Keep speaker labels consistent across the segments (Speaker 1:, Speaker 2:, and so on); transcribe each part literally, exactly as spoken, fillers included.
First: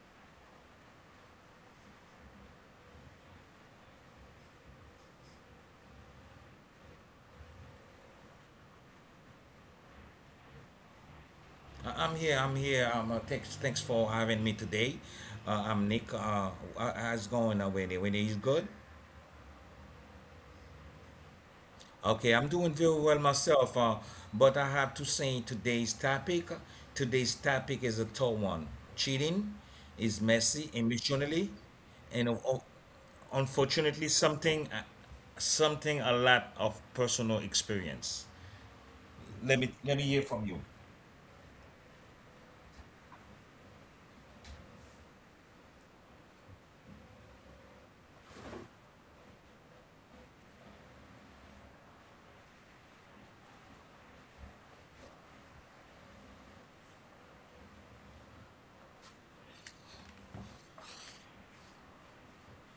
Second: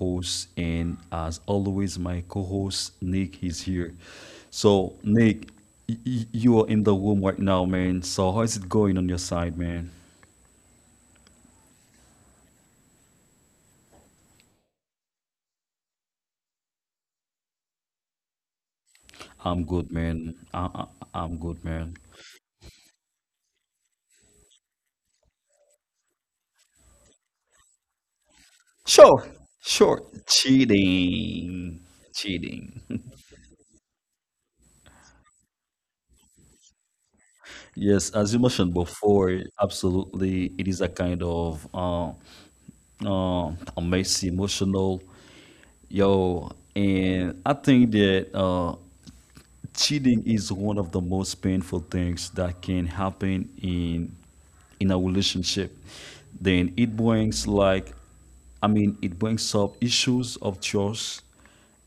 Speaker 1: host, and as always, my co-host Nick is here. So Nick, y- y- you are in the room right now, man. So how is it going on your side, man?
Speaker 2: I- I'm here. I'm here. Um, uh, thanks, thanks for having me today. Uh, I'm Nick. Uh, how- how's going, uh, Winnie? Winnie is good.
Speaker 1: I'm good, man. I- I- I'm good, man.
Speaker 2: Okay, I'm doing very well myself. Uh, but I have to say today's topic. Today's topic is a tough one. Cheating
Speaker 1: Sure,
Speaker 2: is messy
Speaker 1: sure.
Speaker 2: emotionally, and uh, uh,
Speaker 1: Cheating. Cheating.
Speaker 2: unfortunately, something, uh, something a lot of personal experience.
Speaker 1: Yes, as you
Speaker 2: Let me
Speaker 1: mentioned
Speaker 2: let me hear
Speaker 1: before,
Speaker 2: from you.
Speaker 1: absolutely, it is a kind of uh, uh, a messy, emotional, yo, and I think that uh, cheating is one of the most painful things that can happen in in a relationship. Then it brings like, i mean it brings up issues of trust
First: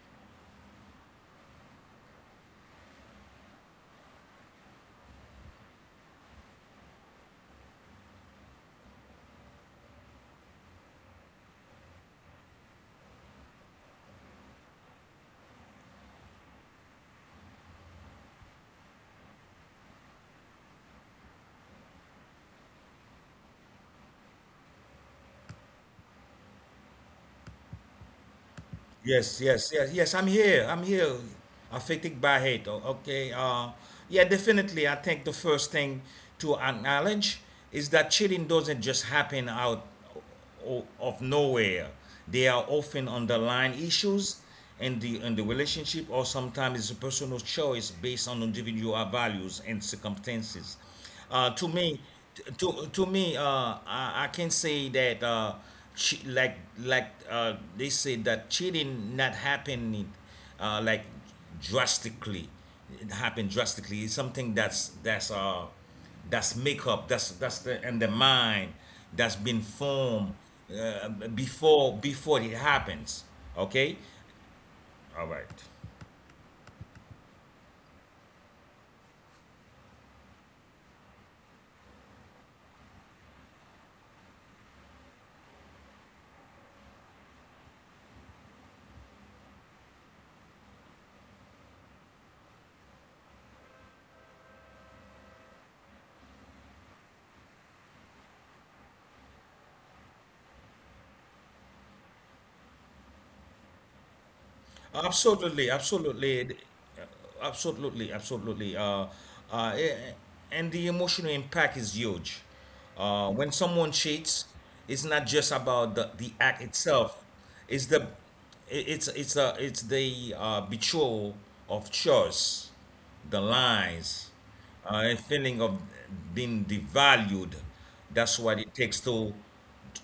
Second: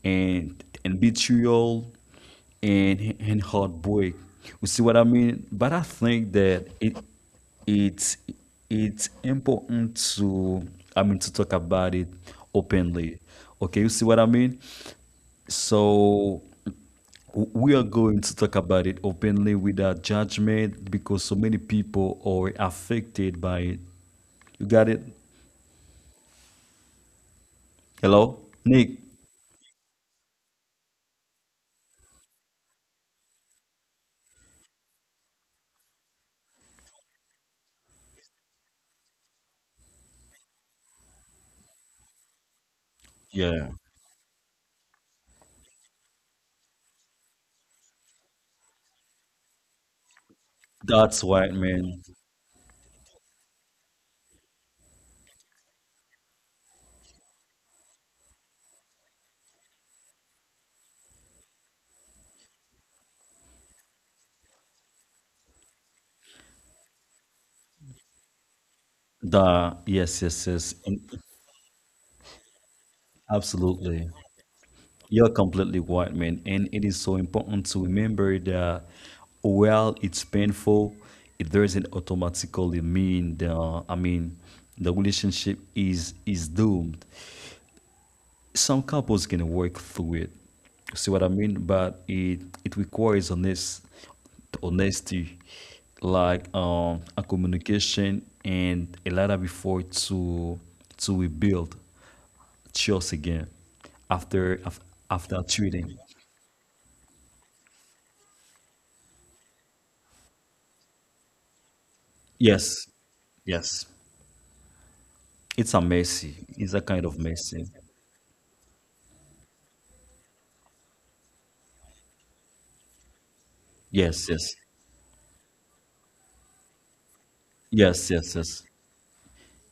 Speaker 1: and and betrayal and and heartbreak. You see what I mean? But I think that it it's it's important to, i mean to talk about it openly. Okay, you see what I mean? So we are going to talk about it openly without judgment, because so many people are affected by it. You got it? Hello? Nick,
Speaker 2: Yes, yes, yes, yes. I'm here. I'm here. Affected by hate. o- Okay. Uh, yeah, definitely. I think the first thing to acknowledge is that cheating doesn't just happen out o- of nowhere. They are often
Speaker 1: yeah.
Speaker 2: underlying issues in the in the relationship, or sometimes it's a personal choice based on individual values and circumstances.
Speaker 1: That's right,
Speaker 2: Uh, to
Speaker 1: man.
Speaker 2: me, to to me, uh, I, I can say that uh, che- like like uh, they say that cheating not happening uh, like drastically. It happened drastically. It's something that's that's uh that's makeup. That's that's the and The mind that's been
Speaker 1: The Yes,
Speaker 2: formed
Speaker 1: yes, yes. And
Speaker 2: uh, before before it happens. Okay,
Speaker 1: absolutely.
Speaker 2: all
Speaker 1: You're
Speaker 2: right.
Speaker 1: completely right, man. And it is so important to remember that while it's painful, it doesn't automatically mean the, I mean the relationship is is doomed. Some couples can work through it. See what I mean? But it it requires honest honesty, like, um a communication and a lot of effort to to rebuild trust again, after af- after
Speaker 2: Absolutely,
Speaker 1: cheating.
Speaker 2: absolutely, uh, absolutely, absolutely. Uh, uh, a- and the emotional impact is huge.
Speaker 1: Yes,
Speaker 2: Uh, when someone
Speaker 1: yes.
Speaker 2: cheats, it's not just about
Speaker 1: It's a
Speaker 2: the, the act
Speaker 1: messy. It's a
Speaker 2: itself.
Speaker 1: kind of
Speaker 2: It's
Speaker 1: messy.
Speaker 2: the it- it's it's a, it's the uh, betrayal of choice, the lines,
Speaker 1: Yes, yes,
Speaker 2: uh, a feeling of being devalued. That's
Speaker 1: yes,
Speaker 2: what
Speaker 1: yes,
Speaker 2: it
Speaker 1: yes,
Speaker 2: takes to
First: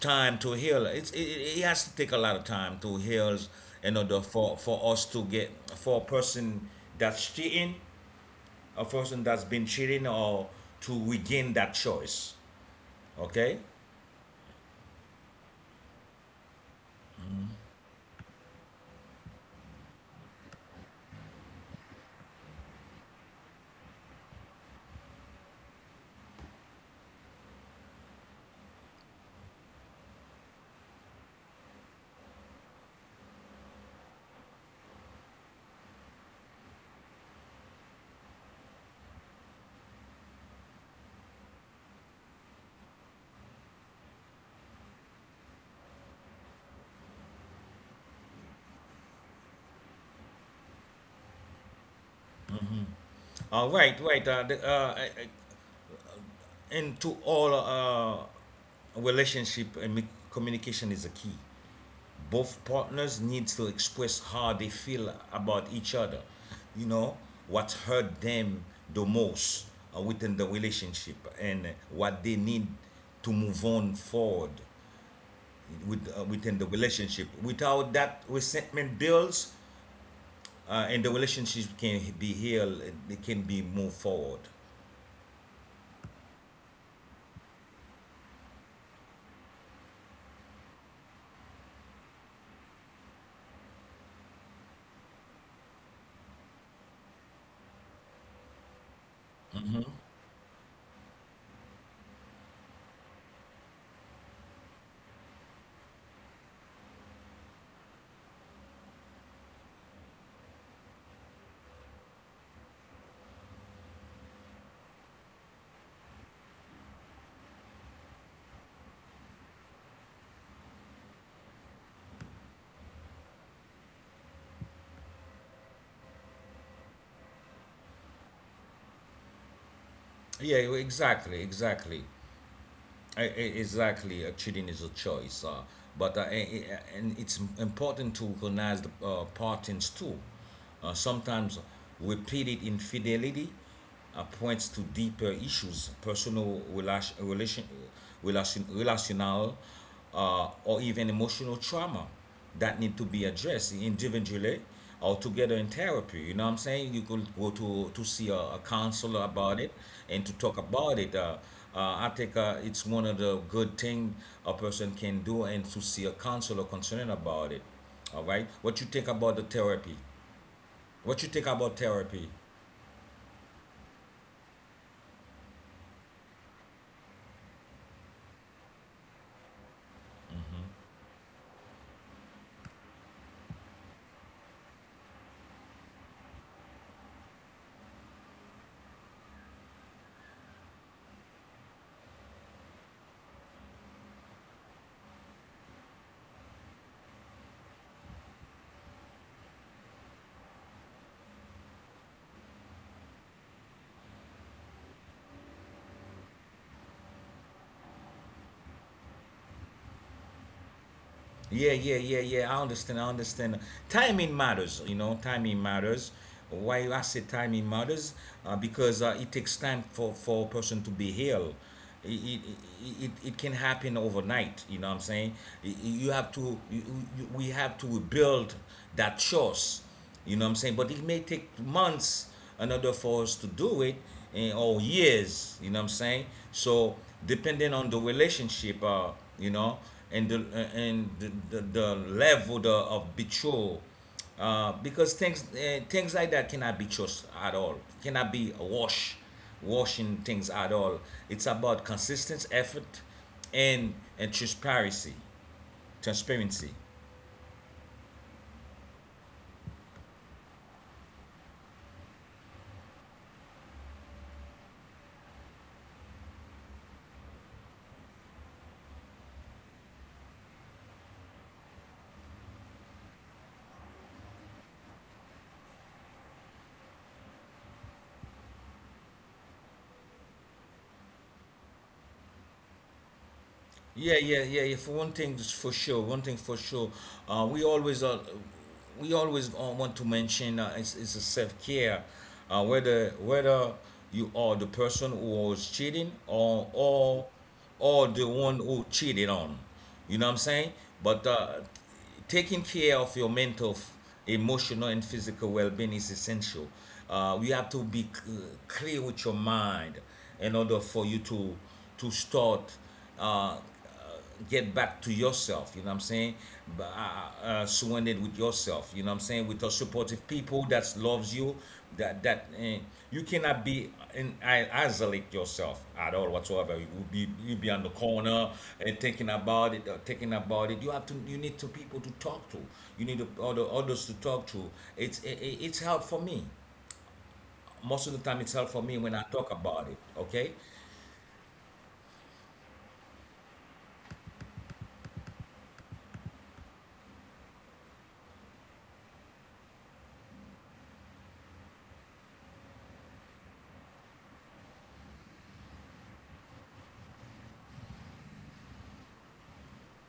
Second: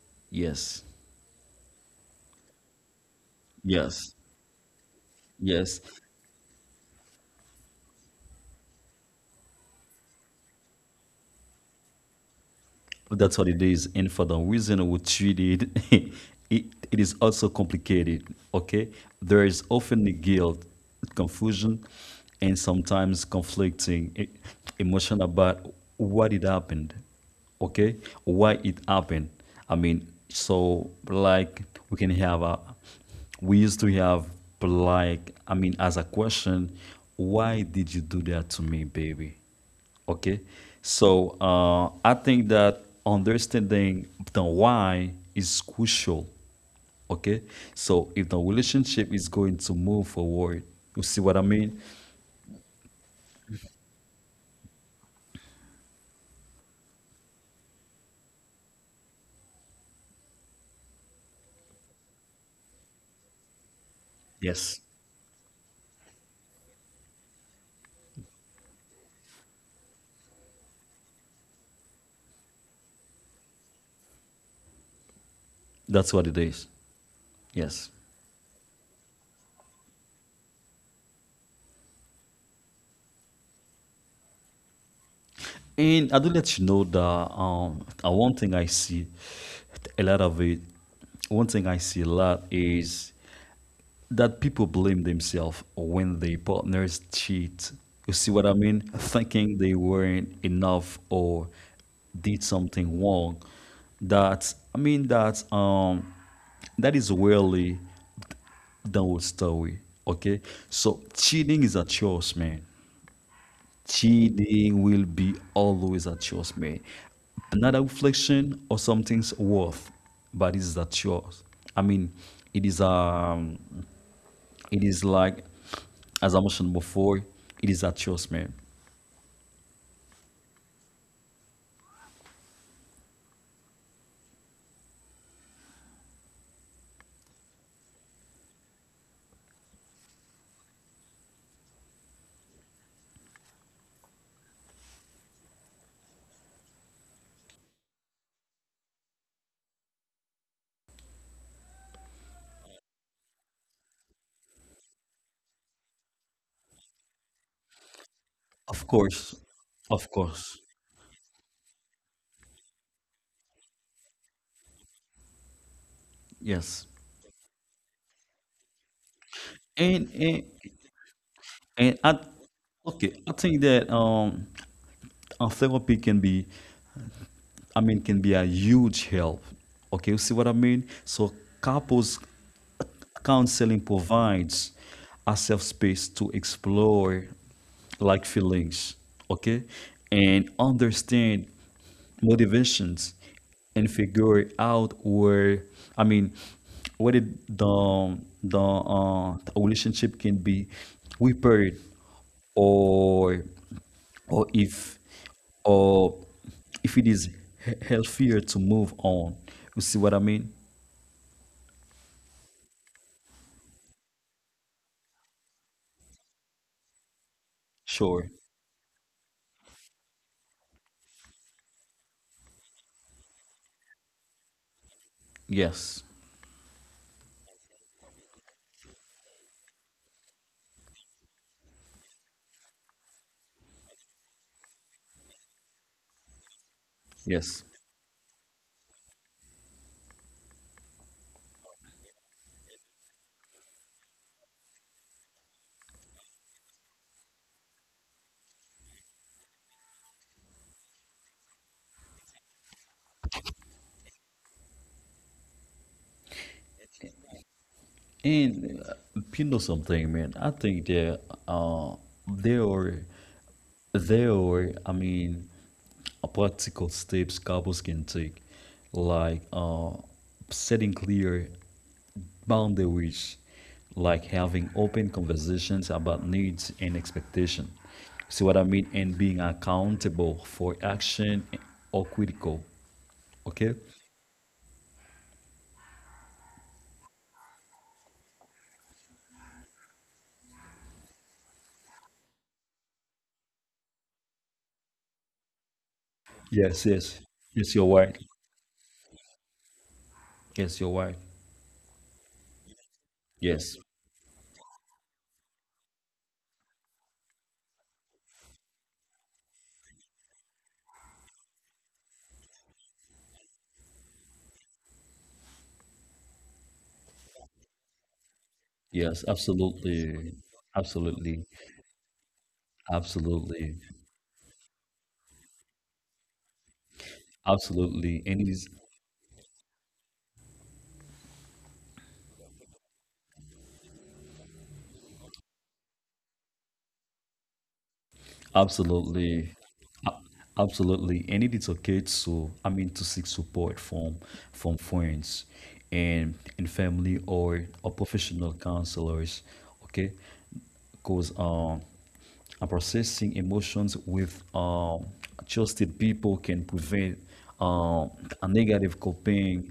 Speaker 2: time to
Speaker 1: yes,
Speaker 2: heal. It's, it, it it has to take a lot of time to heal in
Speaker 1: yes,
Speaker 2: order for, for us to get
Speaker 1: yes.
Speaker 2: for a person that's cheating, a person that's been cheating, or to regain that choice.
Speaker 1: That's
Speaker 2: Okay,
Speaker 1: what it is. And for the reason we treat it, it, it is also complicated, okay? There is often the guilt, confusion, and sometimes conflicting e- emotion about what it happened, okay? Why it happened. I mean, so like we can have a, we used to have like, I mean, as a question, why did you do that to me, baby? Okay. So uh, I think that understanding the why is crucial. Okay. So if the relationship is going to move forward, you see what I mean?
Speaker 2: all right, right. Uh, the, uh, uh, and to all uh, relationship and communication is a key. Both partners need to express how they feel
Speaker 1: Yes.
Speaker 2: about each other, you know, what hurt them the most uh, within the relationship, and what they need to move on forward with, uh, within the
Speaker 1: That's what it is.
Speaker 2: relationship without that
Speaker 1: Yes.
Speaker 2: resentment builds, uh, and the relationship can be healed, it can be moved forward.
Speaker 1: And I do let you know that um, uh, one thing I see a lot of it, one thing I see a lot is that people blame themselves when their partners cheat. You see what I mean?
Speaker 2: Hmm.
Speaker 1: Thinking they weren't enough or did something wrong. That, I mean that, um that is really downward story. Okay? So cheating is a choice, man. Cheating will be always a choice, man. Not a reflection or something's worth, but it's a choice. I mean, it is, um it is like, as I mentioned before, it is a trust, man.
Speaker 2: Yeah, exactly, exactly. E- e- Exactly, uh, cheating is a choice, uh, but uh, a- a- and it's important to recognize the uh, patterns too. Uh, sometimes repeated infidelity uh, points to deeper issues, personal relation, relation, relation relational, uh, or even emotional trauma that need to be addressed individually or together in therapy. You know what I'm saying? You could go to to see a, a counselor
Speaker 1: Of
Speaker 2: about it
Speaker 1: course,
Speaker 2: and to
Speaker 1: of
Speaker 2: talk about
Speaker 1: course,
Speaker 2: it. Uh, uh, I think uh, it's one of the good thing a person can do, and to see a counselor concerning
Speaker 1: yes.
Speaker 2: about it. All right. What you think about the therapy?
Speaker 1: And and
Speaker 2: What you think about therapy?
Speaker 1: and I Okay, I think that, um, a therapy can be, I mean, can be a huge help. Okay, you see what I mean? So couples counseling provides a safe space to explore like feelings, okay, and understand motivations, and figure out where, I mean whether the the uh, the relationship can be repaired, or or if, or if it is he- healthier to move on. You see what I mean?
Speaker 2: Yeah, yeah, yeah, yeah. I understand. I understand. Timing matters. You know, timing matters. Why I say timing matters? Uh,
Speaker 1: Sure.
Speaker 2: because uh, it takes time for for a person to be healed. It, it, it, it can happen overnight. You know what I'm saying? Y- You have
Speaker 1: Yes.
Speaker 2: to. You, you, we have to rebuild that trust. You know what I'm saying? But it may take months in order for us to do it, and or years. You know what I'm saying? So depending on the
Speaker 1: Yes.
Speaker 2: relationship, uh, you know, and the uh, and the, the, the level the, of betrayal, uh, because things uh, things like that cannot be trust at all. Cannot be a wash, washing things at all. It's about consistent effort and and transparency, transparency.
Speaker 1: And uh, you know something, man. I think that uh, there are there are I mean uh, practical steps couples can take, like, uh, setting clear boundaries, like having open conversations about needs and expectation. See what I mean? And being accountable for action or critical. Okay?
Speaker 2: Yeah, yeah, yeah, yeah. For one thing's for sure, one thing for sure, uh, we always uh, we always uh, want to mention uh, it's, it's a self care, uh, whether whether you are the person who was cheating or or
Speaker 1: Yes, yes.
Speaker 2: or
Speaker 1: Yes,
Speaker 2: the
Speaker 1: you're
Speaker 2: one
Speaker 1: right.
Speaker 2: who cheated on, you know what I'm saying?
Speaker 1: Yes,
Speaker 2: But
Speaker 1: you're
Speaker 2: uh,
Speaker 1: right.
Speaker 2: taking care of your mental,
Speaker 1: Yes.
Speaker 2: emotional, and physical well-being is essential. Uh, you have to be clear with your mind in order for you to to start uh, uh, get back to yourself. You know what I'm saying? B- Uh, uh, uh, surrounded with yourself. You know what I'm saying? With
Speaker 1: Yes,
Speaker 2: your supportive people
Speaker 1: absolutely.
Speaker 2: that loves you,
Speaker 1: Absolutely.
Speaker 2: that that eh, you cannot be
Speaker 1: Absolutely.
Speaker 2: in I, isolate yourself at all whatsoever. You will be you be on the corner
Speaker 1: Absolutely. And it
Speaker 2: and
Speaker 1: is
Speaker 2: thinking about it, or thinking about it. You have to you need to people to talk to. You need to, other others to talk to. It's it, it's help for me. Most of the time, it's help for me when I talk about
Speaker 1: absolutely.
Speaker 2: it. Okay,
Speaker 1: A- Absolutely. And it is okay to, I mean, to seek support from from friends and and family, or or professional counselors. Okay. Because, um and processing emotions with, um trusted people can prevent, um a negative coping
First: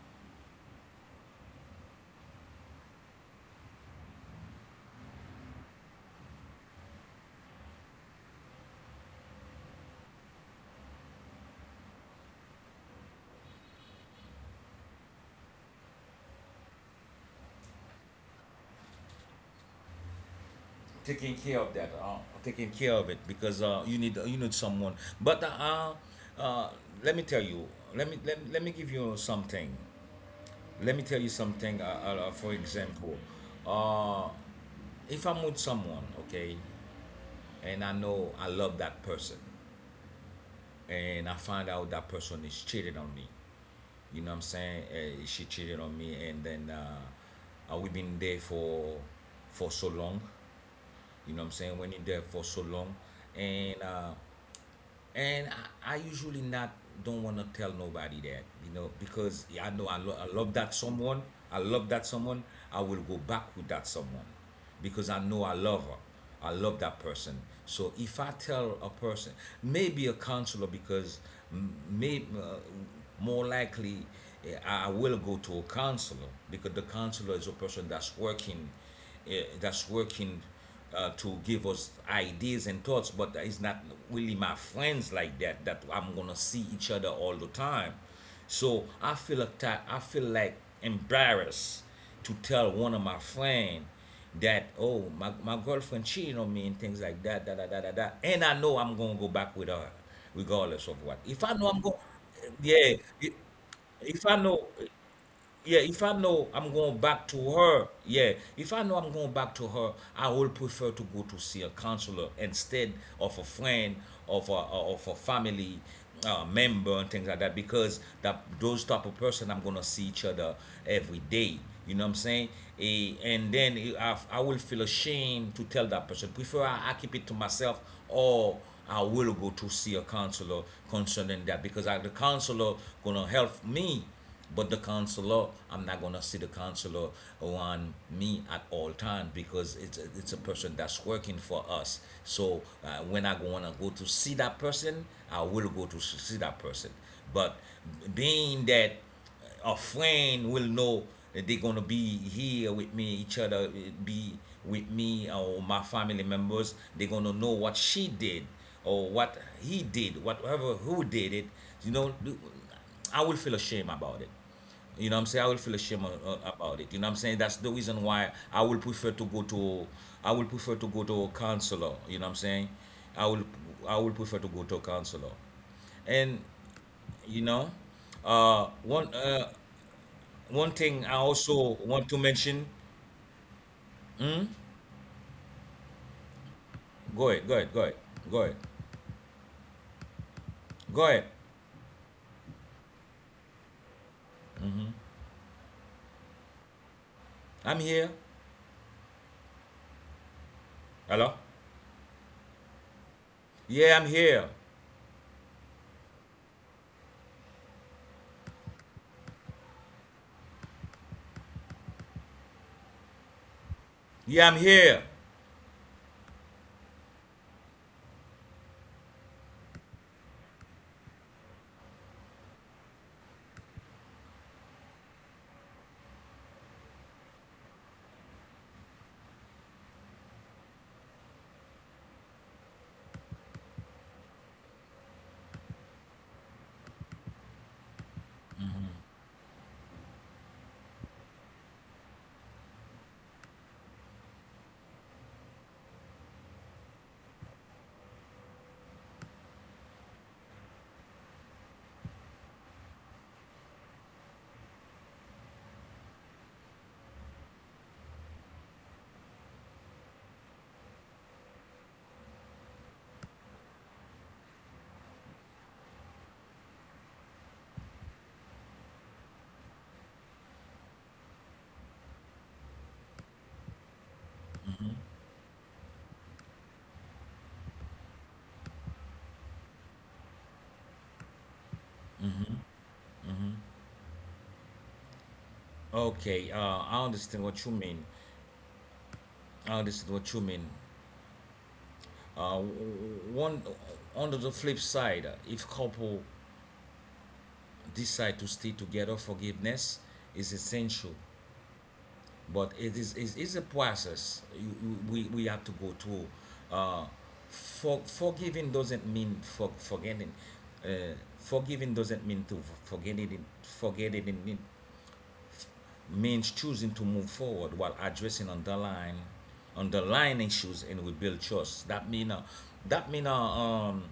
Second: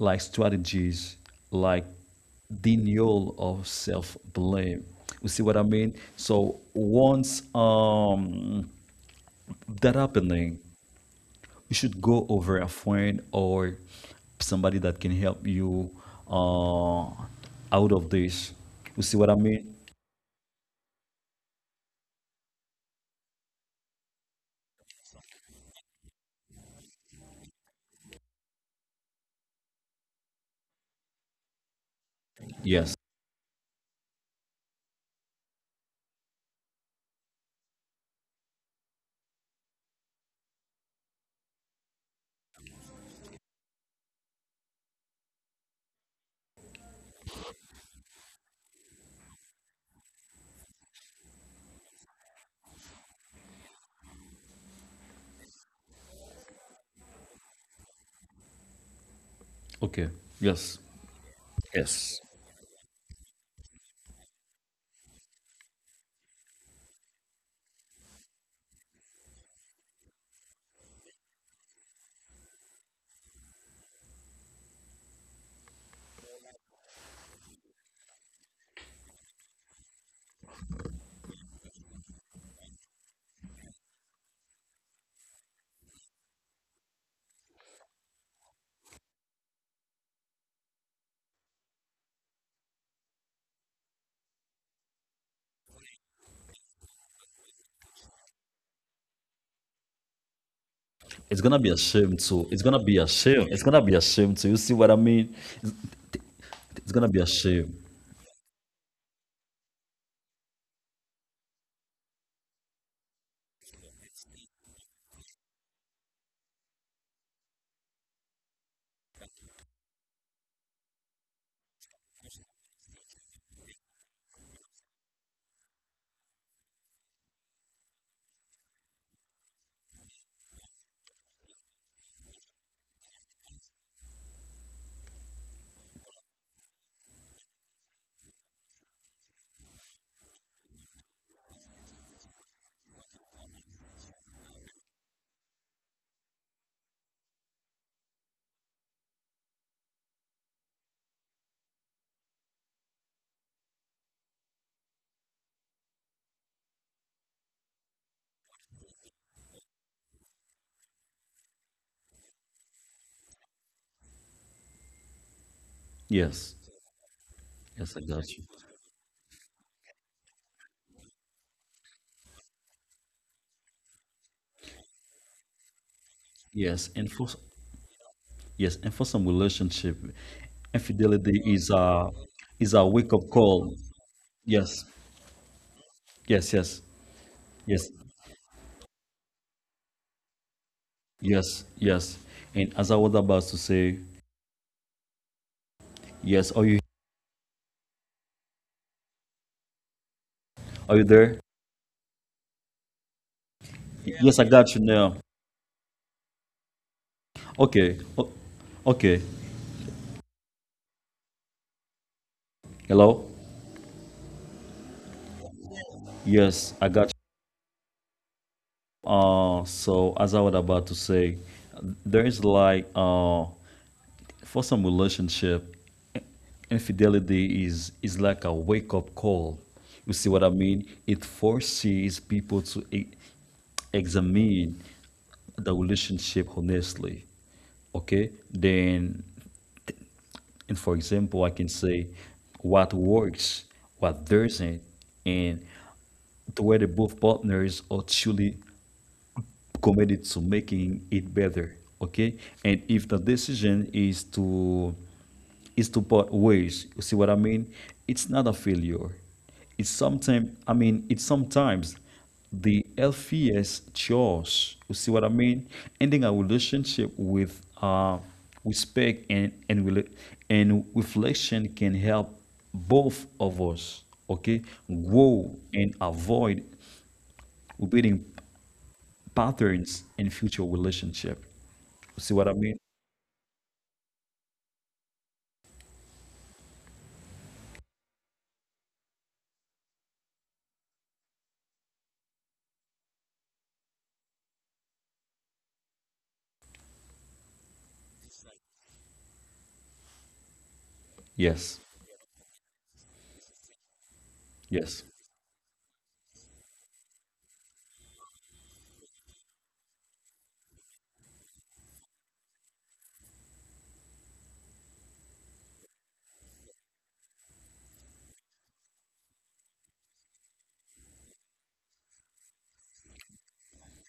Speaker 1: like strategies, like denial of self blame. You see what I mean? So once, um that happening, you should go over a friend, or somebody that can help you uh, out of this. You see what I mean?
Speaker 2: taking care of that, uh, taking care of it because uh, you need you need someone. But uh, uh, let me tell you, let me let, me- let me give you something. Let me tell you something. Uh, uh, for
Speaker 1: Yes.
Speaker 2: example, uh, if I'm with someone, okay, and I know I love that person, and I find out that person is cheating on me, you know what I'm saying? Uh, she cheated on me, and then uh, uh, we've been there for for so long, you know what I'm saying? When you're there for so long, and uh, and I, I usually not don't want to tell nobody that you know because yeah, I know I, lo-
Speaker 1: Okay.
Speaker 2: I love that
Speaker 1: Yes.
Speaker 2: someone, I love that
Speaker 1: Yes.
Speaker 2: someone, I will go back with that someone because I know I love her, I love that person. So if I tell a person, maybe a counselor, because maybe uh, more likely eh, I will go to a counselor because the counselor is a person that's working uh, that's working uh, to give us ideas and thoughts, but it's not really my friends like that that I'm gonna see each other all the time. So I feel atta- I feel like embarrassed to tell one of my friend that oh my, my girlfriend cheating on me and things like that, da da da da da, and I know I'm gonna go back with her regardless of what. If I
Speaker 1: It's
Speaker 2: know
Speaker 1: gonna
Speaker 2: I'm
Speaker 1: be
Speaker 2: going,
Speaker 1: a shame too. It's
Speaker 2: yeah,
Speaker 1: gonna be a
Speaker 2: i-
Speaker 1: shame. It's gonna be a
Speaker 2: if I
Speaker 1: shame
Speaker 2: know
Speaker 1: too. You see what I mean?
Speaker 2: yeah, if I know I'm going
Speaker 1: It's
Speaker 2: back
Speaker 1: gonna
Speaker 2: to
Speaker 1: be a
Speaker 2: her,
Speaker 1: shame.
Speaker 2: yeah, if I know I'm going back to her, I will prefer to go to see a counselor instead of a friend, of a of a family uh, member and things like that because that those type of person I'm gonna see each other every day. You know what I'm saying? Eh, and then eh, I, I will feel ashamed to tell that person. Prefer I, I keep it to myself, or I will go to see a counselor concerning that because I, the counselor gonna help me, but the counselor, I'm not gonna see the counselor on me at all time because it's a, it's a person that's working for us. So uh, when I wanna go to see that person, I will go to see that person. But being that a friend will know that they're gonna be here with me, each other eh, be with me or my family members. They're gonna know what she did or what he did, whatever who did it. You know, I will feel ashamed about it. You know what I'm saying? I will feel ashamed a-
Speaker 1: Yes.
Speaker 2: about it. You know what I'm saying? That's the reason
Speaker 1: Yes, I
Speaker 2: why
Speaker 1: got you.
Speaker 2: I will prefer to go to, I will prefer to go to a counselor. You know what I'm saying? I will I will prefer to go to a counselor. And
Speaker 1: Yes, and
Speaker 2: you
Speaker 1: for
Speaker 2: know, uh,
Speaker 1: yes, and
Speaker 2: one
Speaker 1: for some
Speaker 2: uh,
Speaker 1: relationship,
Speaker 2: one thing I
Speaker 1: infidelity
Speaker 2: also
Speaker 1: is
Speaker 2: want
Speaker 1: a,
Speaker 2: to mention.
Speaker 1: is a wake up call. Yes. Yes. Yes.
Speaker 2: Go ahead, go ahead, go
Speaker 1: Yes.
Speaker 2: ahead, go ahead, go ahead.
Speaker 1: Yes, yes. And as I was about to say, yes, are you
Speaker 2: I'm here.
Speaker 1: are you
Speaker 2: Hello.
Speaker 1: there?
Speaker 2: Yeah, I'm
Speaker 1: Y- Yes, I
Speaker 2: here.
Speaker 1: got you now. Okay. O- okay. Hello?
Speaker 2: Yeah, I'm here.
Speaker 1: Yes, I got you. Uh, so as I was about to say, there is like uh for some relationship, infidelity is is like a wake up call. You see what I mean? It forces people to e- examine the relationship honestly. Okay? Then And for example, I can say what works, what doesn't, and the way the both partners are truly committed to making it better. Okay, and if the decision is to, is to part ways, you see what I mean? It's not a failure. It's sometimes, I mean it's sometimes the healthiest choice. You see what I mean? Ending a relationship with, uh, respect and and rela- and reflection can help both of us. Okay, grow and avoid repeating patterns in future relationship. See what I mean?
Speaker 2: Okay, uh, I understand what you mean. I understand what you mean. Uh, one, on the flip side, if couple decide to stay together, forgiveness is essential,
Speaker 1: Yes.
Speaker 2: but it is it is a process you, you,
Speaker 1: Yes.
Speaker 2: we we have to go through. Uh, for, forgiving doesn't mean for, forgetting. Uh, forgiving doesn't mean to forget it. Forget it. It means choosing to move forward while addressing underlying underlying issues and rebuild trust. That mean uh, that mean uh, um,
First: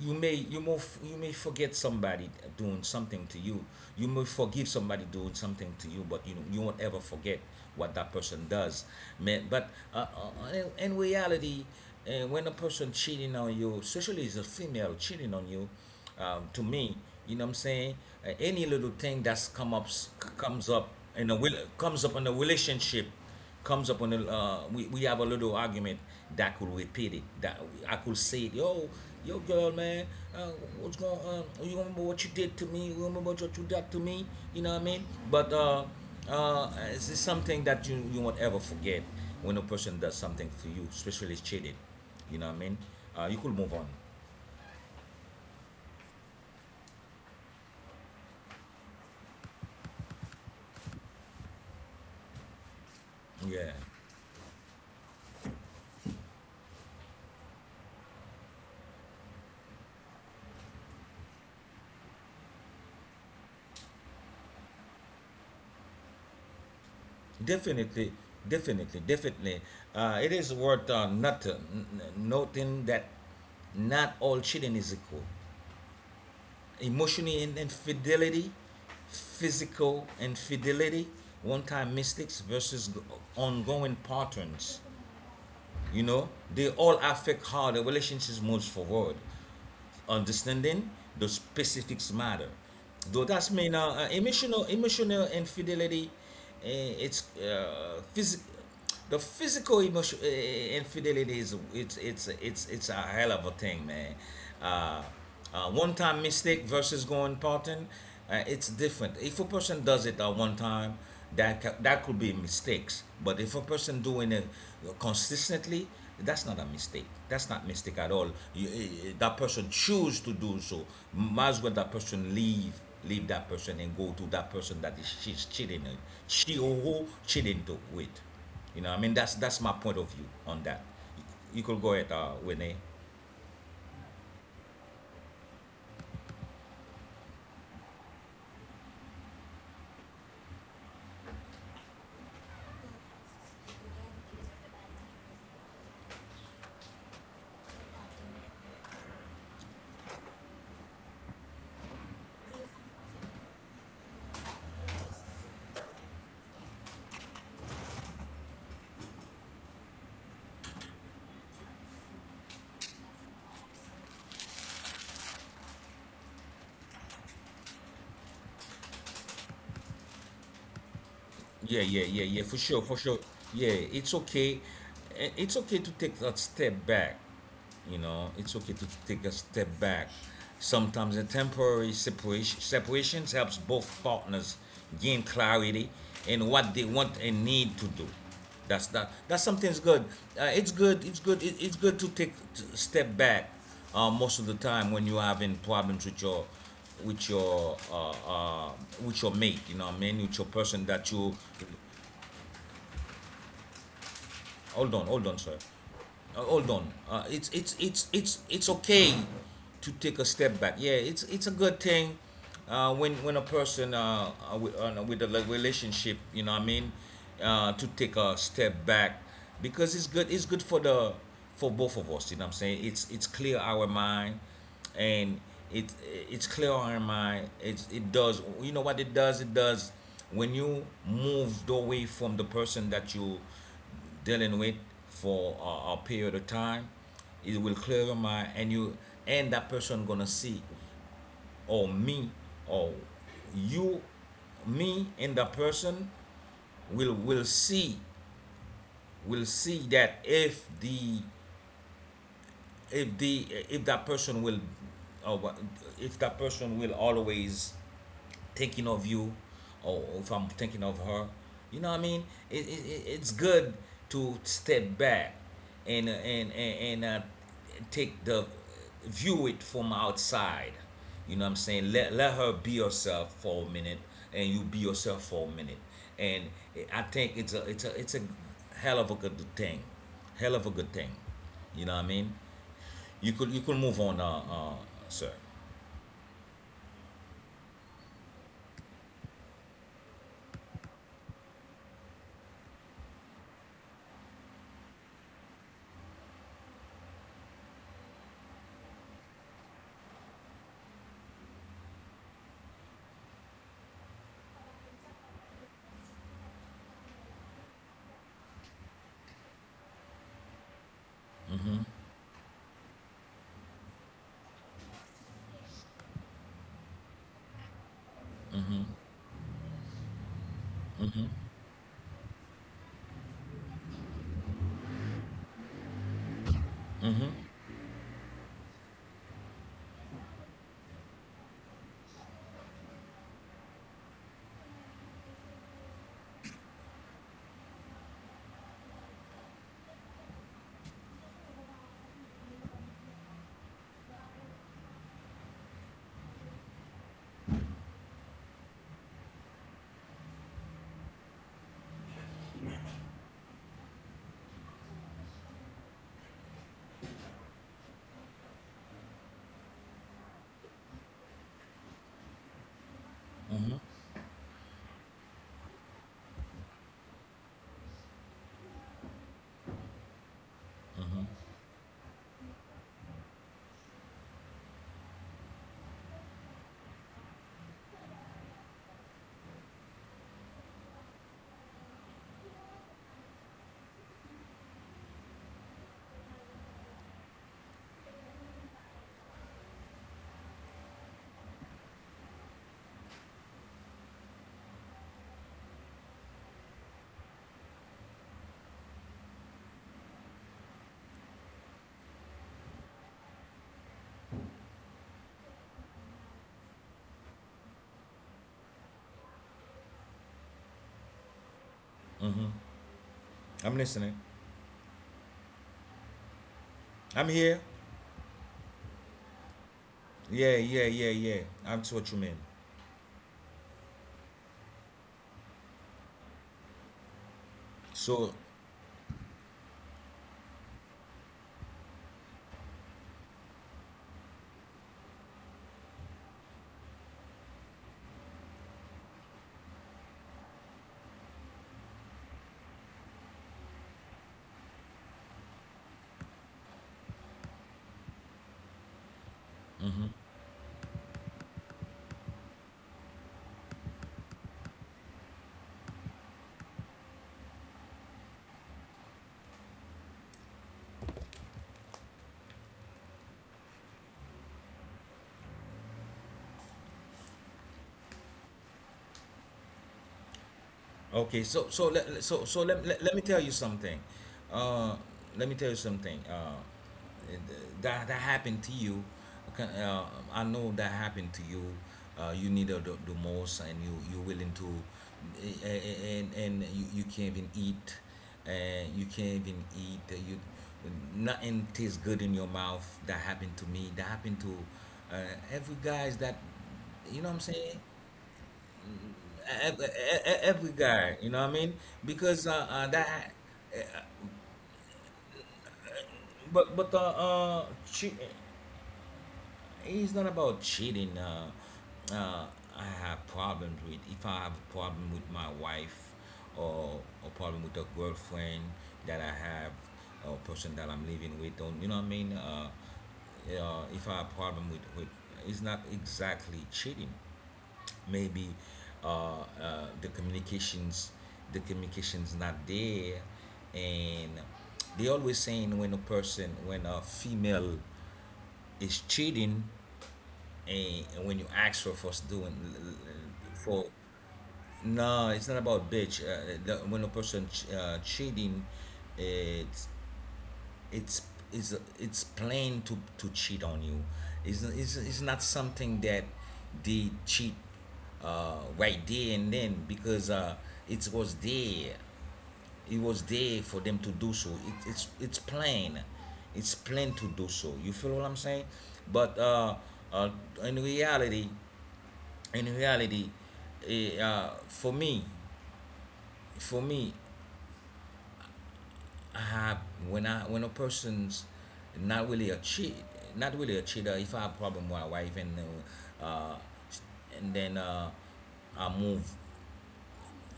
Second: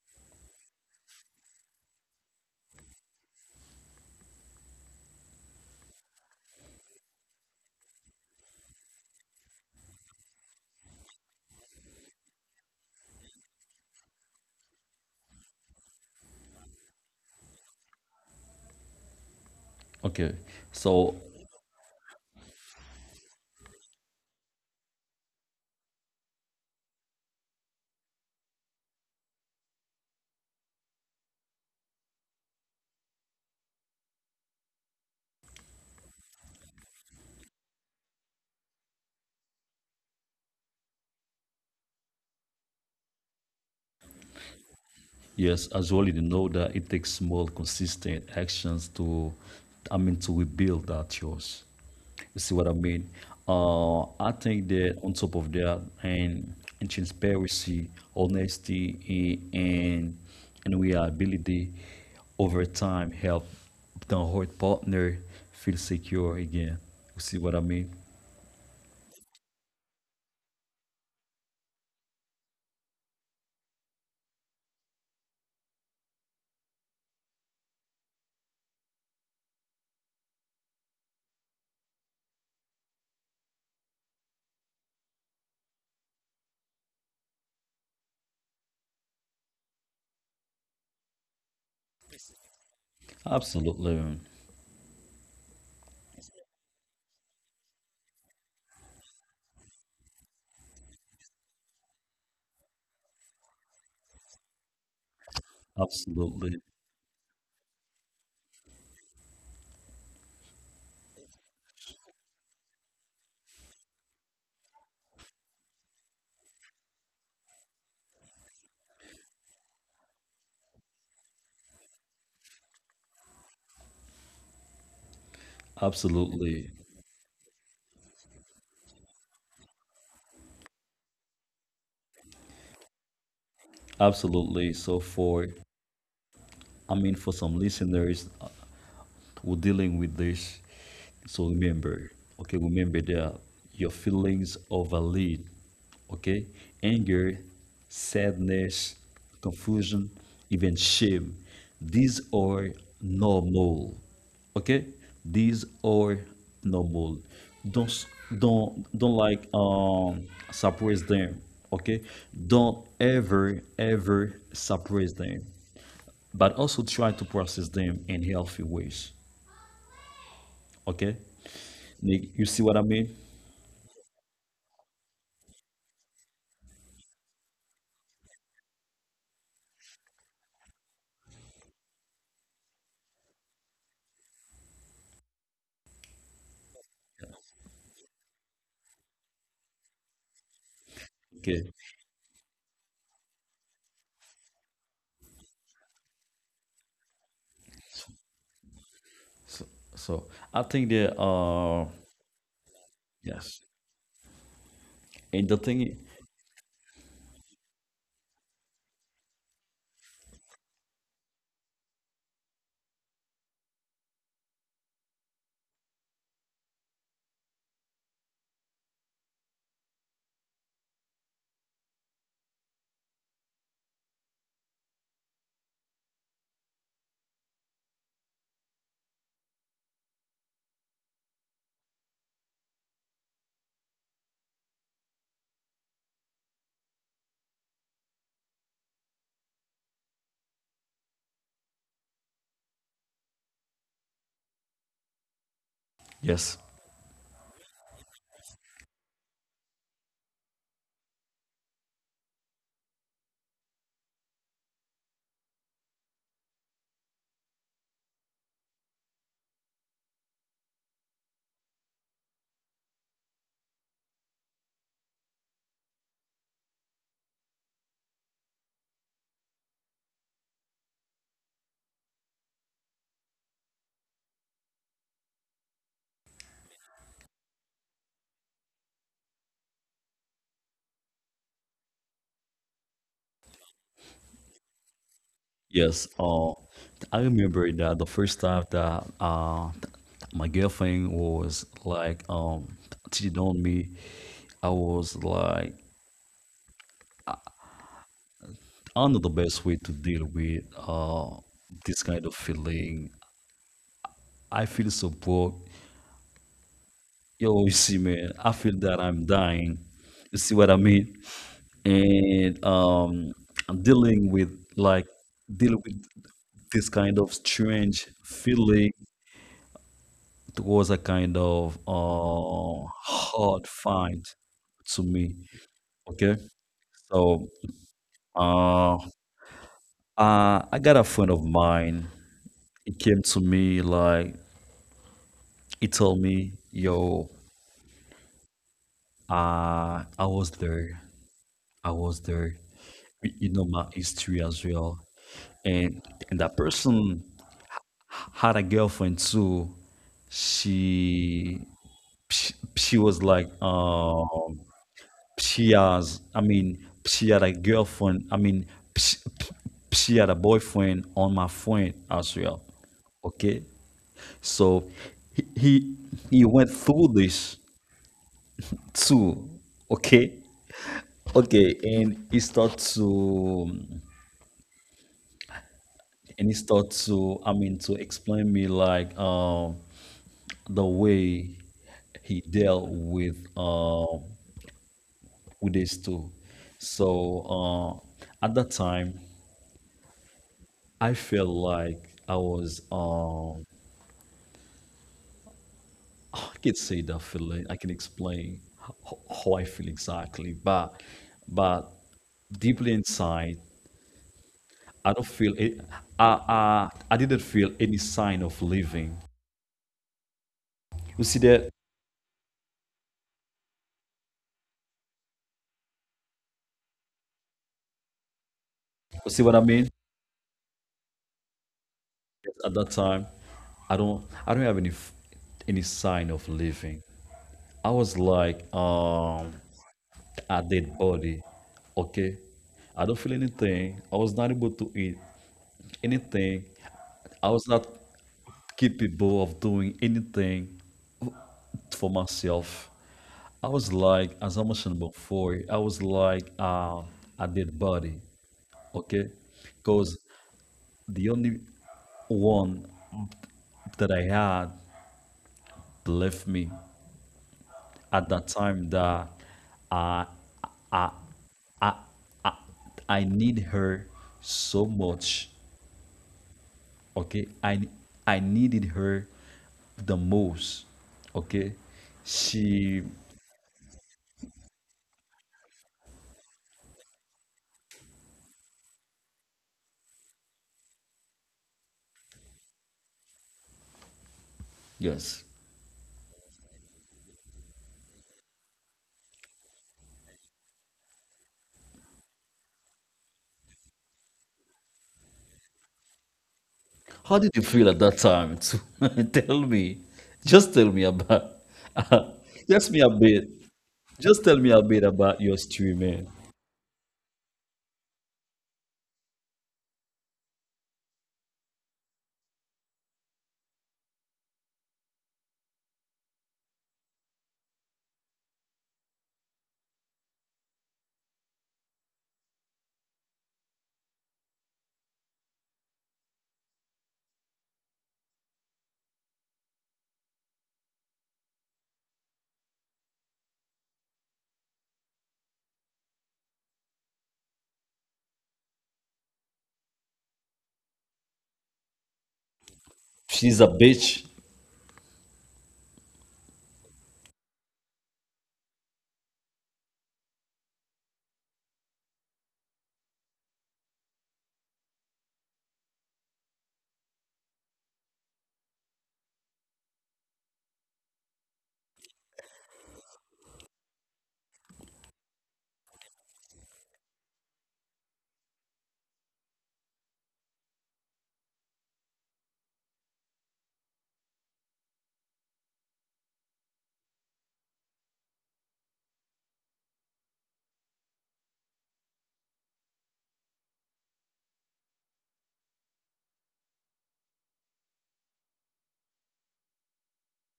Speaker 2: you may you may you may forget somebody doing something to you. You may forgive somebody doing something to you, but you you won't ever forget what that person does, man. But uh, uh, in, in reality, uh, when a person cheating on you, especially is a female cheating on you, um, to me, you know what I'm saying, uh, any little thing that's come up
Speaker 1: Okay.
Speaker 2: comes up
Speaker 1: So
Speaker 2: in a will comes up in a relationship, comes up on a, uh, we, we have a little argument, that could repeat it. That I could say it, yo, yo girl, man. uh, what's going on? You remember what you did to me? You remember what you did to me? You know what I mean? But uh uh it's something that you you won't ever forget. When a person does something for you, especially cheated, you know what I mean, uh you could move on.
Speaker 1: yes, as well already know that it takes small, consistent actions to, I mean to rebuild that trust. You see what I mean?
Speaker 2: Yeah,
Speaker 1: Uh, I think that on top of that, and, and transparency, honesty, a- and and reliability over time help the whole partner feel secure again. You see what I mean?
Speaker 2: definitely. Definitely definitely uh it is worth uh not uh, n- noting that not all cheating is equal. Emotional infidelity, physical infidelity, one time mistakes versus ongoing patterns. You know, they all affect how the relationship moves forward. Understanding the specifics matter. Though that's mean uh, uh,
Speaker 1: Absolutely.
Speaker 2: emotional emotional infidelity, uh, it's uh, phys- the physical emotion uh, infidelity is it's it's it's it's a hell of a thing, man. Uh, uh, one time
Speaker 1: Absolutely.
Speaker 2: mistake versus going pattern, uh, it's different. If a person does it at one time, that that could be mistakes. But if a person doing it consistently, that's not a mistake. That's not mistake at all. You, eh, eh, that person choose to do so. Might as well that person leave leave that person and go to that person that is, she's cheating on. She
Speaker 1: Absolutely.
Speaker 2: or who cheating to with. You know, I mean that's that's my point of view on that. You, you could go ahead, uh, Winnie.
Speaker 1: Absolutely. So for, I mean for some listeners, we're dealing with this. So remember, okay, remember that your feelings overlead, okay? Anger, sadness, confusion, even shame. These are normal, okay? These are normal. Don't, don't don't like, um suppress them, okay? Don't ever ever suppress them, but also try to process them in healthy ways. Okay,
Speaker 2: Yeah, yeah, yeah,
Speaker 1: like,
Speaker 2: yeah,
Speaker 1: you
Speaker 2: for
Speaker 1: see
Speaker 2: sure,
Speaker 1: what I
Speaker 2: for sure.
Speaker 1: mean?
Speaker 2: Yeah, it's okay. Eh, it's okay to take a step back. You know, it's okay to take a step back. Sometimes a temporary separation separations helps both partners gain clarity in what they want and need to do. That's that. That's something's good. Uh, it's good. It's good. it-
Speaker 1: Okay,
Speaker 2: It's good to take a step back. uh, most of the time when you're having problems with your with your uh, uh, with your mate,
Speaker 1: so,
Speaker 2: you know what I mean, with
Speaker 1: so
Speaker 2: your
Speaker 1: I
Speaker 2: person
Speaker 1: think
Speaker 2: that
Speaker 1: there
Speaker 2: you—
Speaker 1: are yes,
Speaker 2: Hold on, hold on,
Speaker 1: and
Speaker 2: sir.
Speaker 1: the thing, i-
Speaker 2: Uh, hold on. Uh, it's it's it's it's it's okay to take a step back. Yeah, it's it's a good thing uh, when when a person uh, uh, with, uh, with a relationship, you know what I mean, uh, to take a step back because it's good. It's good for the for both of us. You know what I'm saying, it's it's clear our mind, and it it's clear our mind. It's it does. You know what it does? It does, when you moved away from the person that you dealing with for a, a period of time, it will clear your mind, and you and that person gonna see, or me, or you, me and that person
Speaker 1: yes,
Speaker 2: will will see, will see that if the if the if that person will, uh, if that person will always thinking of you, or if I'm thinking of her. You know what I mean? It, it, it- it's good to step back and uh, and and, and uh, take the view it from outside. You know what I'm saying? Let let her be herself for a minute, and you be yourself for a minute. And I think it's a it's a it's a hell of a good thing, hell of a good thing. You know what I mean? You could you could move on, uh, uh, sir.
Speaker 1: yes. Uh, I remember that the first time that uh my girlfriend was like, um cheating on me, I was like, I know the best way to deal with uh this kind of feeling. I feel so broke. Yo, you see, man, I feel that I'm dying. You see what I mean? And, um, I'm dealing with like dealing with this kind of strange feeling. It was a kind of uh, hard find to me. Okay, so uh, uh, I got a friend of mine. He came to me like he told me, "Yo, uh, I was there. I was there. You you know my history as well." And and that person had a girlfriend too. She she, she was like, um she has, I mean she had a girlfriend. I mean she, she had a boyfriend on my friend as well. Okay, so he he, he went through this too. Okay. Okay, and he start to and he start to, I mean to explain me like, um the way he dealt with, uh, with this too. So uh, at that time, I felt like I was, um, I could say that feeling. I can explain ho- how I feel exactly, but but deeply inside, I don't feel it. I, I I didn't feel any sign of living. You see that?
Speaker 2: I'm listening. I'm here.
Speaker 1: You see what I mean?
Speaker 2: Yeah, yeah, yeah, yeah. I'm to what you mean.
Speaker 1: At that time, I don't I don't have any f- any sign of living. I was
Speaker 2: So,
Speaker 1: like, um, a dead body. Okay. I don't feel anything. I was not able to eat anything. I was not capable of doing anything for myself. I was like, as I mentioned before, I was like uh, a dead body. Okay.
Speaker 2: mhm.
Speaker 1: Because the only one that I had left me at that time that I I need her so much. Okay. I I needed her the most.
Speaker 2: Okay, so
Speaker 1: Okay.
Speaker 2: so let so so let, let,
Speaker 1: She
Speaker 2: let me tell you something. Uh, let me tell you something. Uh, that that happened to you. Okay, Uh, I know that happened to you. Uh, you needed the, the most, and you you're willing to,
Speaker 1: yes.
Speaker 2: eh, eh, eh, and and you, you can't even eat, and you can't even eat. You nothing tastes good in your mouth. That happened to me. That happened to uh, every guys that, you know what I'm
Speaker 1: How did you
Speaker 2: saying?
Speaker 1: feel at that time? too? Tell
Speaker 2: ev-
Speaker 1: me.
Speaker 2: e- e- every
Speaker 1: Just tell me
Speaker 2: guy, you know
Speaker 1: about
Speaker 2: what I mean, because uh, uh
Speaker 1: just me a
Speaker 2: that
Speaker 1: bit. Just tell me a bit about your story, man.
Speaker 2: but but uh, uh che- it's not about cheating. uh uh I have problems with, if I have a problem with my wife, or a problem with a girlfriend that I have, or person that I'm living with, or, you know what I mean, uh uh, if I have a problem with with it's not exactly cheating, maybe uh, uh, the communications the communications not there. And they always saying, when a person, when a female is cheating, and, when you ask her for doing
Speaker 1: She's a
Speaker 2: for—
Speaker 1: bitch.
Speaker 2: No, it's not about bitch. uh, the, when a person ch- uh, cheating, it it's it's it's plain to to cheat on you. it's, it's, it's not something that they cheat uh, right there and then because, uh, it was there, it was there for them to do so. it, it's it's plain, it's plain to do so. You feel what I'm saying? But uh, uh, in reality, in reality, eh, uh, for me, for me, I have, when I, when a person's not really a cheat, not really a cheater. If I have problem with my wife, and uh, uh, and then uh, I move,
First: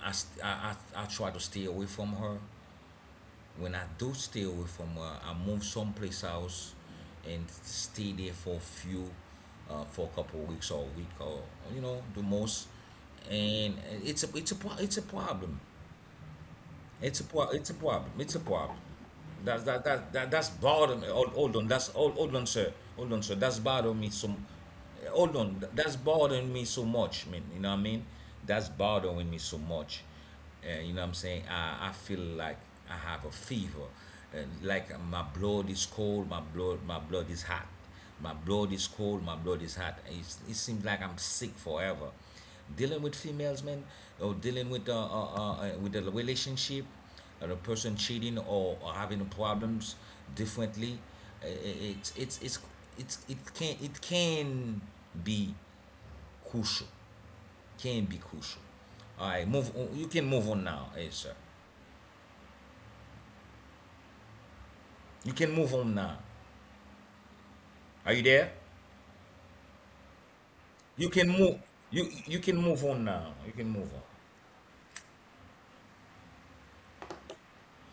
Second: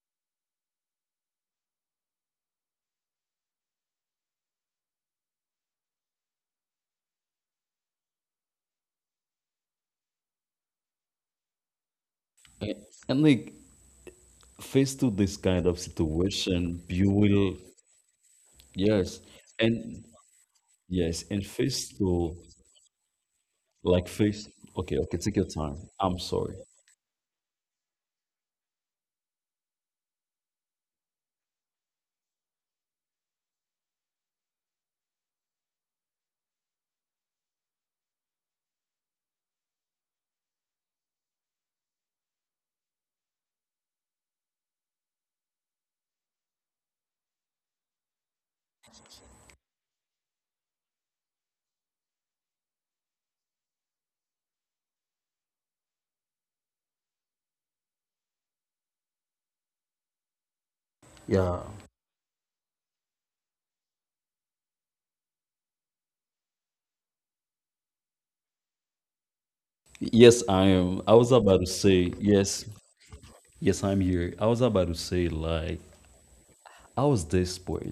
Speaker 2: I, st- I I I try to stay away from her. When I do stay away from her, I move someplace else and stay there for a few, uh, for a couple of weeks or a week or, you know, the most.
Speaker 1: Eh, and like
Speaker 2: And it's a it's a pro- it's
Speaker 1: faced
Speaker 2: a
Speaker 1: to this
Speaker 2: problem.
Speaker 1: kind of situation, you
Speaker 2: it's a pro-
Speaker 1: will
Speaker 2: it's a problem. It's a problem.
Speaker 1: yes.
Speaker 2: That's that
Speaker 1: And
Speaker 2: that, that that's bothering me.
Speaker 1: yes,
Speaker 2: Hold,
Speaker 1: and
Speaker 2: hold on. That's
Speaker 1: faced
Speaker 2: hold,
Speaker 1: to
Speaker 2: hold on, sir. Hold on, sir. That's bothering
Speaker 1: like
Speaker 2: me so.
Speaker 1: face. Okay, okay, take
Speaker 2: Hold
Speaker 1: your
Speaker 2: on.
Speaker 1: time.
Speaker 2: That's
Speaker 1: I'm
Speaker 2: bothering
Speaker 1: sorry.
Speaker 2: me so much, man. You know what I mean? That's bothering me so much. Uh, you know what I'm saying? I I feel like I have a fever. Uh, like my blood is cold. My blood my blood is hot. My blood is cold. My blood is hot. It's, it seems like I'm sick forever dealing with females, man, or dealing with uh, uh, uh, uh, with a relationship, or a person cheating, or, or having problems differently, uh, it's it's it's it's it can it can be crucial, can be crucial. All right, move on. You can move on now, hey, sir.
Speaker 1: Yeah.
Speaker 2: You can move on now. Are you there?
Speaker 1: Yes, I am.
Speaker 2: You
Speaker 1: I
Speaker 2: can
Speaker 1: was about
Speaker 2: move.
Speaker 1: to
Speaker 2: You
Speaker 1: say,
Speaker 2: you can
Speaker 1: yes,
Speaker 2: move on now. You can
Speaker 1: yes,
Speaker 2: move
Speaker 1: I'm
Speaker 2: on.
Speaker 1: here. I was about to say, like, I was desperate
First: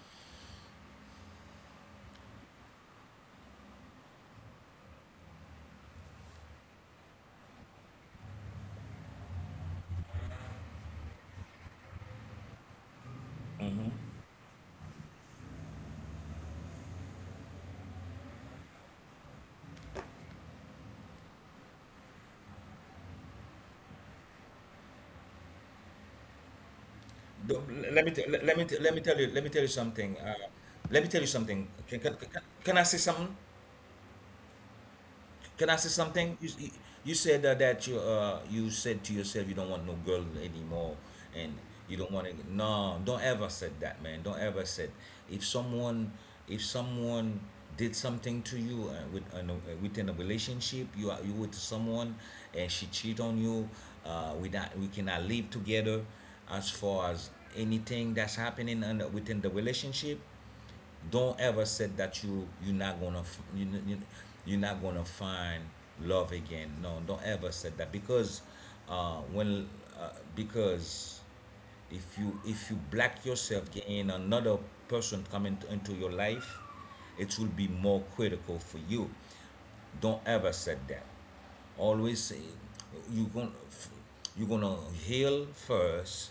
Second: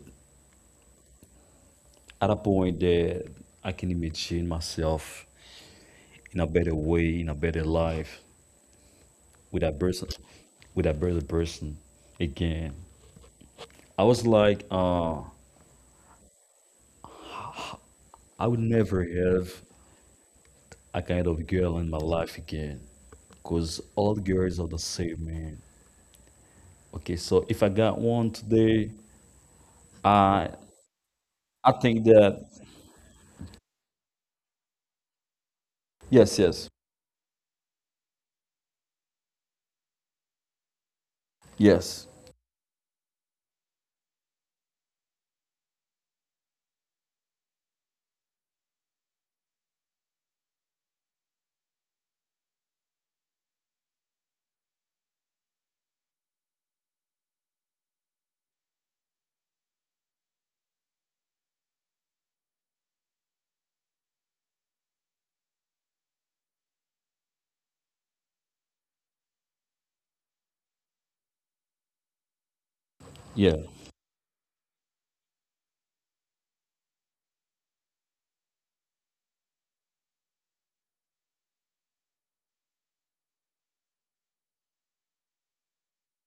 Speaker 1: at a point that I can imagine myself in a better way, in a better life with that person, with that better person again. I was like, uh, I would never have a kind of girl in my life again, because all girls are the same, man. Okay, so
Speaker 2: The-
Speaker 1: if I got
Speaker 2: Let me t-
Speaker 1: one
Speaker 2: let me t-
Speaker 1: today,
Speaker 2: let me tell you let me tell you something. Uh,
Speaker 1: I
Speaker 2: let me tell you something.
Speaker 1: I
Speaker 2: Can,
Speaker 1: think
Speaker 2: can, can
Speaker 1: that
Speaker 2: can I say something? Can I say something?
Speaker 1: yes,
Speaker 2: You,
Speaker 1: yes,
Speaker 2: you- said uh, that you uh you said to yourself you don't want no girl anymore, and you don't
Speaker 1: yes,
Speaker 2: want to. No, don't ever said that, man. Don't ever said. If someone, if someone did something to you uh, with uh, no- uh, within a relationship, you are, you with someone, and she cheat on you. Uh, we not, we cannot live together. As far as anything that's happening under, within the relationship, don't ever say that you you're not gonna f- you, you, you're not gonna find love again. No, don't ever say that because uh, when uh, because if you, if you black
Speaker 1: yeah,
Speaker 2: yourself in another person coming t- into your life, it will be more critical for you. Don't ever say that. Always say you gonna, you're gonna heal first.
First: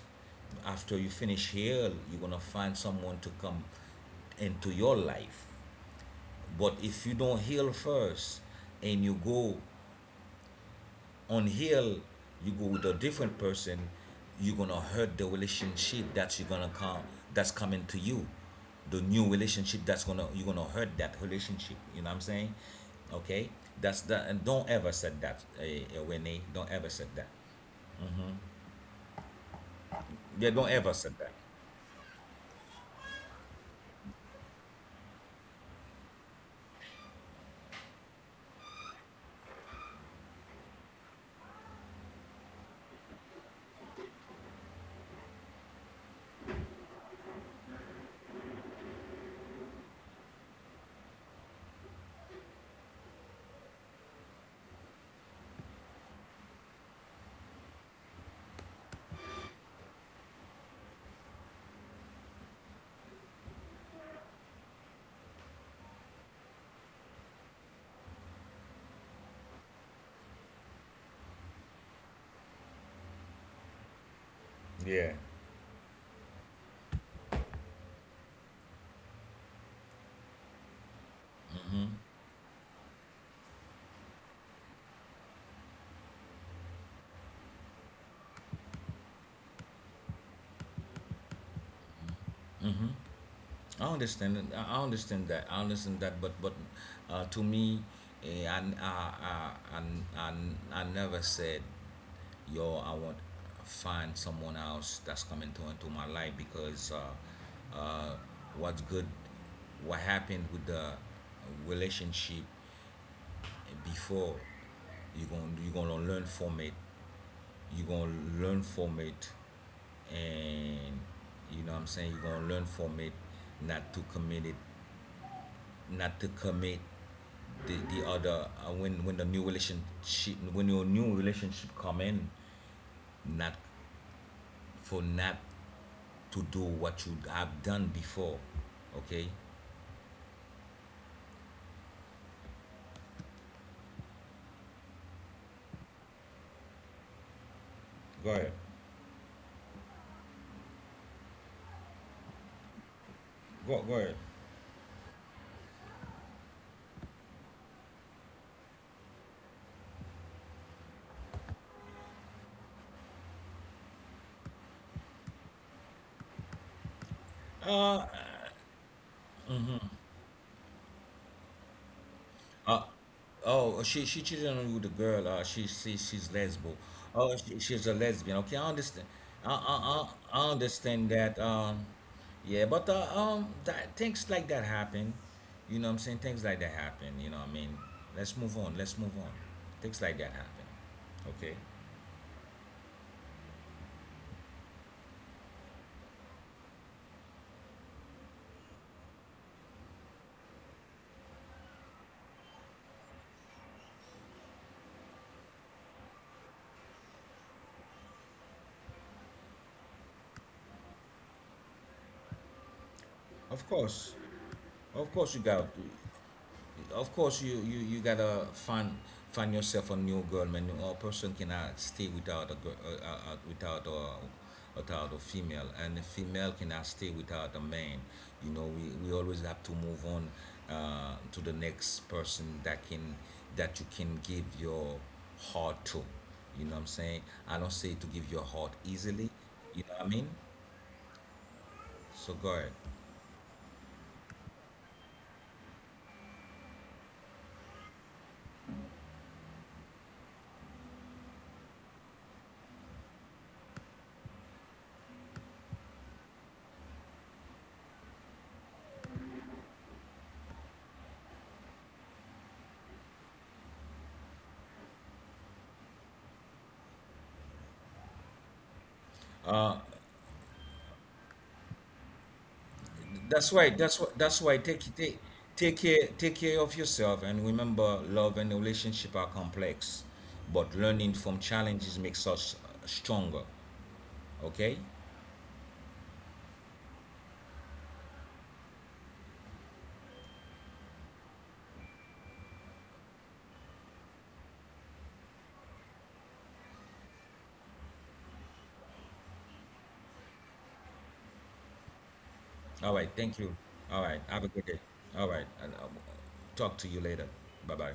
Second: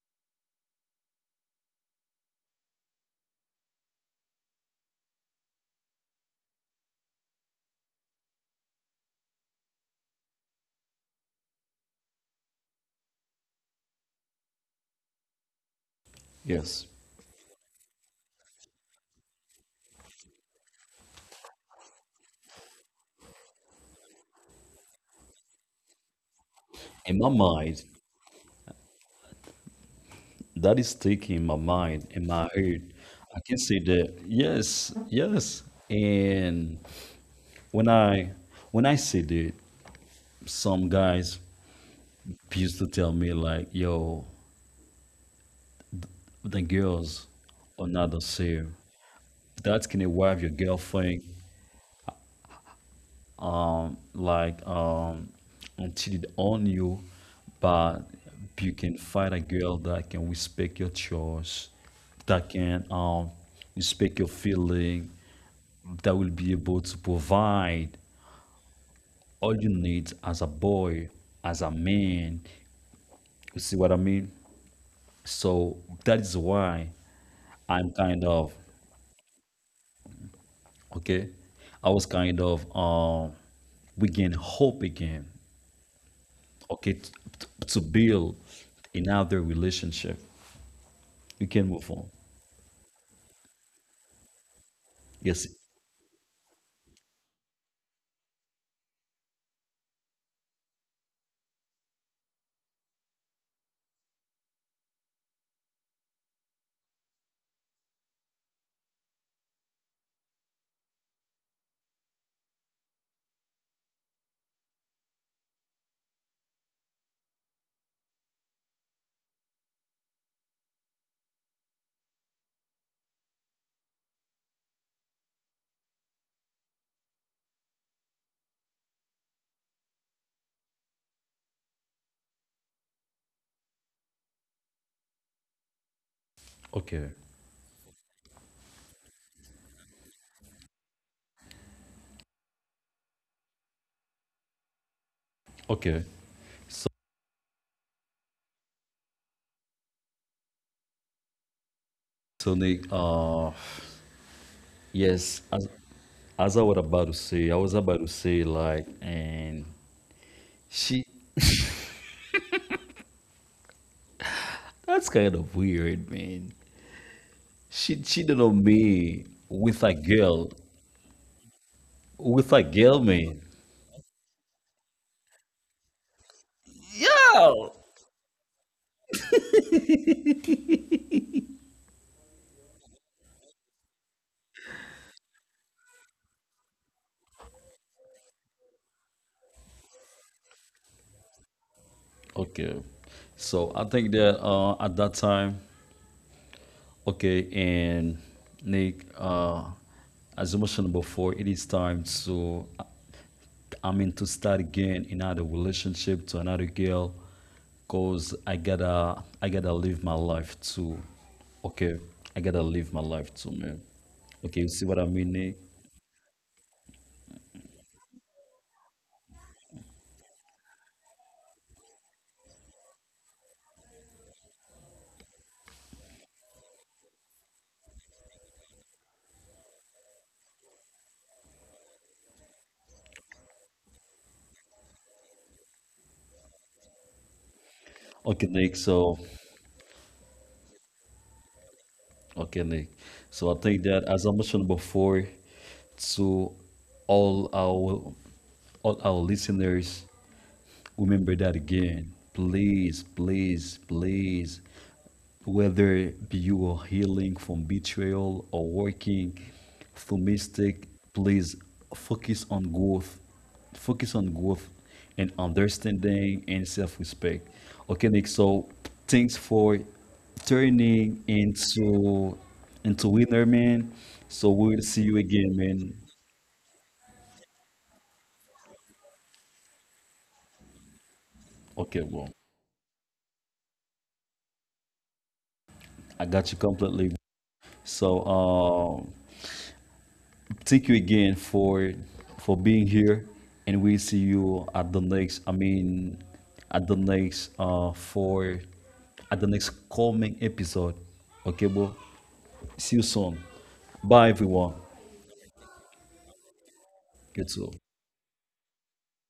Speaker 2: After you finish heal, you're gonna find someone to come into your life. But if you don't heal first and you go unheal, you go with a different person, you're gonna hurt the relationship that you're gonna
Speaker 1: yes.
Speaker 2: come, that's coming to you. The new relationship that's gonna, you're gonna hurt that relationship. You know what I'm saying? Okay? That's that, and don't ever say that, uh, uh, Renee. Don't ever say
Speaker 1: In my
Speaker 2: that.
Speaker 1: mind,
Speaker 2: Yeah, don't
Speaker 1: that is
Speaker 2: ever say that.
Speaker 1: sticking in my mind, in my head. I can say that yes, yes. And when I when I say that, some guys used to tell me like, yo, the girls are not the same. That can to wife your girlfriend, um, like, um, until it on you, but you can find a girl that can respect your choice, that can, um, respect your feeling, that will be able to provide all you need as a boy, as a man. You see what I mean?
Speaker 2: Yeah,
Speaker 1: So that is why I'm kind of okay. I was kind of, um, we gain hope again. Okay, t- t- to build another relationship, we can move on.
Speaker 2: I understand it. I I understand
Speaker 1: Yes,
Speaker 2: that. I understand that. But but uh, to me, eh, I, I, I, I, I I never said, yo, I want find someone else that's coming to into my life, because uh, uh, what's good, what happened with the relationship before, you're gonna you're gonna learn from it. You're gonna learn from it, and you know what I'm saying. You're gonna learn from it, not to commit it, not to commit the the other, uh, when when the new relationship, when your new relationship come in, not for, not to do
Speaker 1: okay,
Speaker 2: what you have done before. Okay.
Speaker 1: okay, so,
Speaker 2: Go ahead.
Speaker 1: so Nick, uh
Speaker 2: Go go ahead.
Speaker 1: yes, as, as I was about to say, i was about to say like and she that's kind of weird, man. She
Speaker 2: Uh,
Speaker 1: cheated on me with a girl, with a
Speaker 2: Uh,
Speaker 1: girl, man.
Speaker 2: oh, she she cheated on you with a girl. Uh, she she she's lesbo. Oh,
Speaker 1: Yeah,
Speaker 2: she, she's a lesbian. Okay, I understand. I I, I, I understand that. Um, yeah, but uh, um, that things like that happen. You know what I'm saying? Things like that happen. You know what I mean? Let's move on. Let's move on. Things like that happen. Okay.
Speaker 1: okay, so I think that uh at that time, okay, and Nick, uh, as I mentioned before, it is time to, I mean, to start again another relationship to another girl, cause I gotta, I gotta live my life too. Okay, I gotta live my life too, man.
Speaker 2: Of
Speaker 1: Okay,
Speaker 2: course.
Speaker 1: you see what I mean, Nick?
Speaker 2: Of course, you got. Of course you you you gotta find, find yourself a new girl, man. A person cannot stay without a girl, uh, uh, uh, without a, without a female, and a female cannot stay without a man. You know, we, we always have to move on, uh, to the next person that can, that you can give your heart to. You know what I'm saying, I
Speaker 1: Okay,
Speaker 2: don't say
Speaker 1: Nick.
Speaker 2: to give
Speaker 1: So,
Speaker 2: your heart easily. You know what I mean,
Speaker 1: okay, Nick.
Speaker 2: so go
Speaker 1: So
Speaker 2: ahead.
Speaker 1: I think that as I mentioned before, to all our all our listeners, remember that again. Please, please, please. Whether you are healing from betrayal or working through mistake, please focus on growth. Focus on growth and understanding and self respect. Okay, Nick, so thanks for turning into into Winner, man. So
Speaker 2: That's
Speaker 1: we'll
Speaker 2: why.
Speaker 1: see you
Speaker 2: That's why.
Speaker 1: again,
Speaker 2: That's why.
Speaker 1: man.
Speaker 2: Take take take care. Take care of yourself, and remember, love and relationship are complex,
Speaker 1: Okay,
Speaker 2: but
Speaker 1: well,
Speaker 2: learning from challenges makes us stronger. Okay.
Speaker 1: I got you completely. So, um, thank you again for for being here, and we see you at the next. I mean, at the next uh for at the next coming episode. Okay, bro. See you soon.
Speaker 2: All
Speaker 1: Bye,
Speaker 2: right.
Speaker 1: everyone.
Speaker 2: Thank you. All right. Have a good day. All right. And I'll
Speaker 1: You too.
Speaker 2: talk to you later. Bye bye.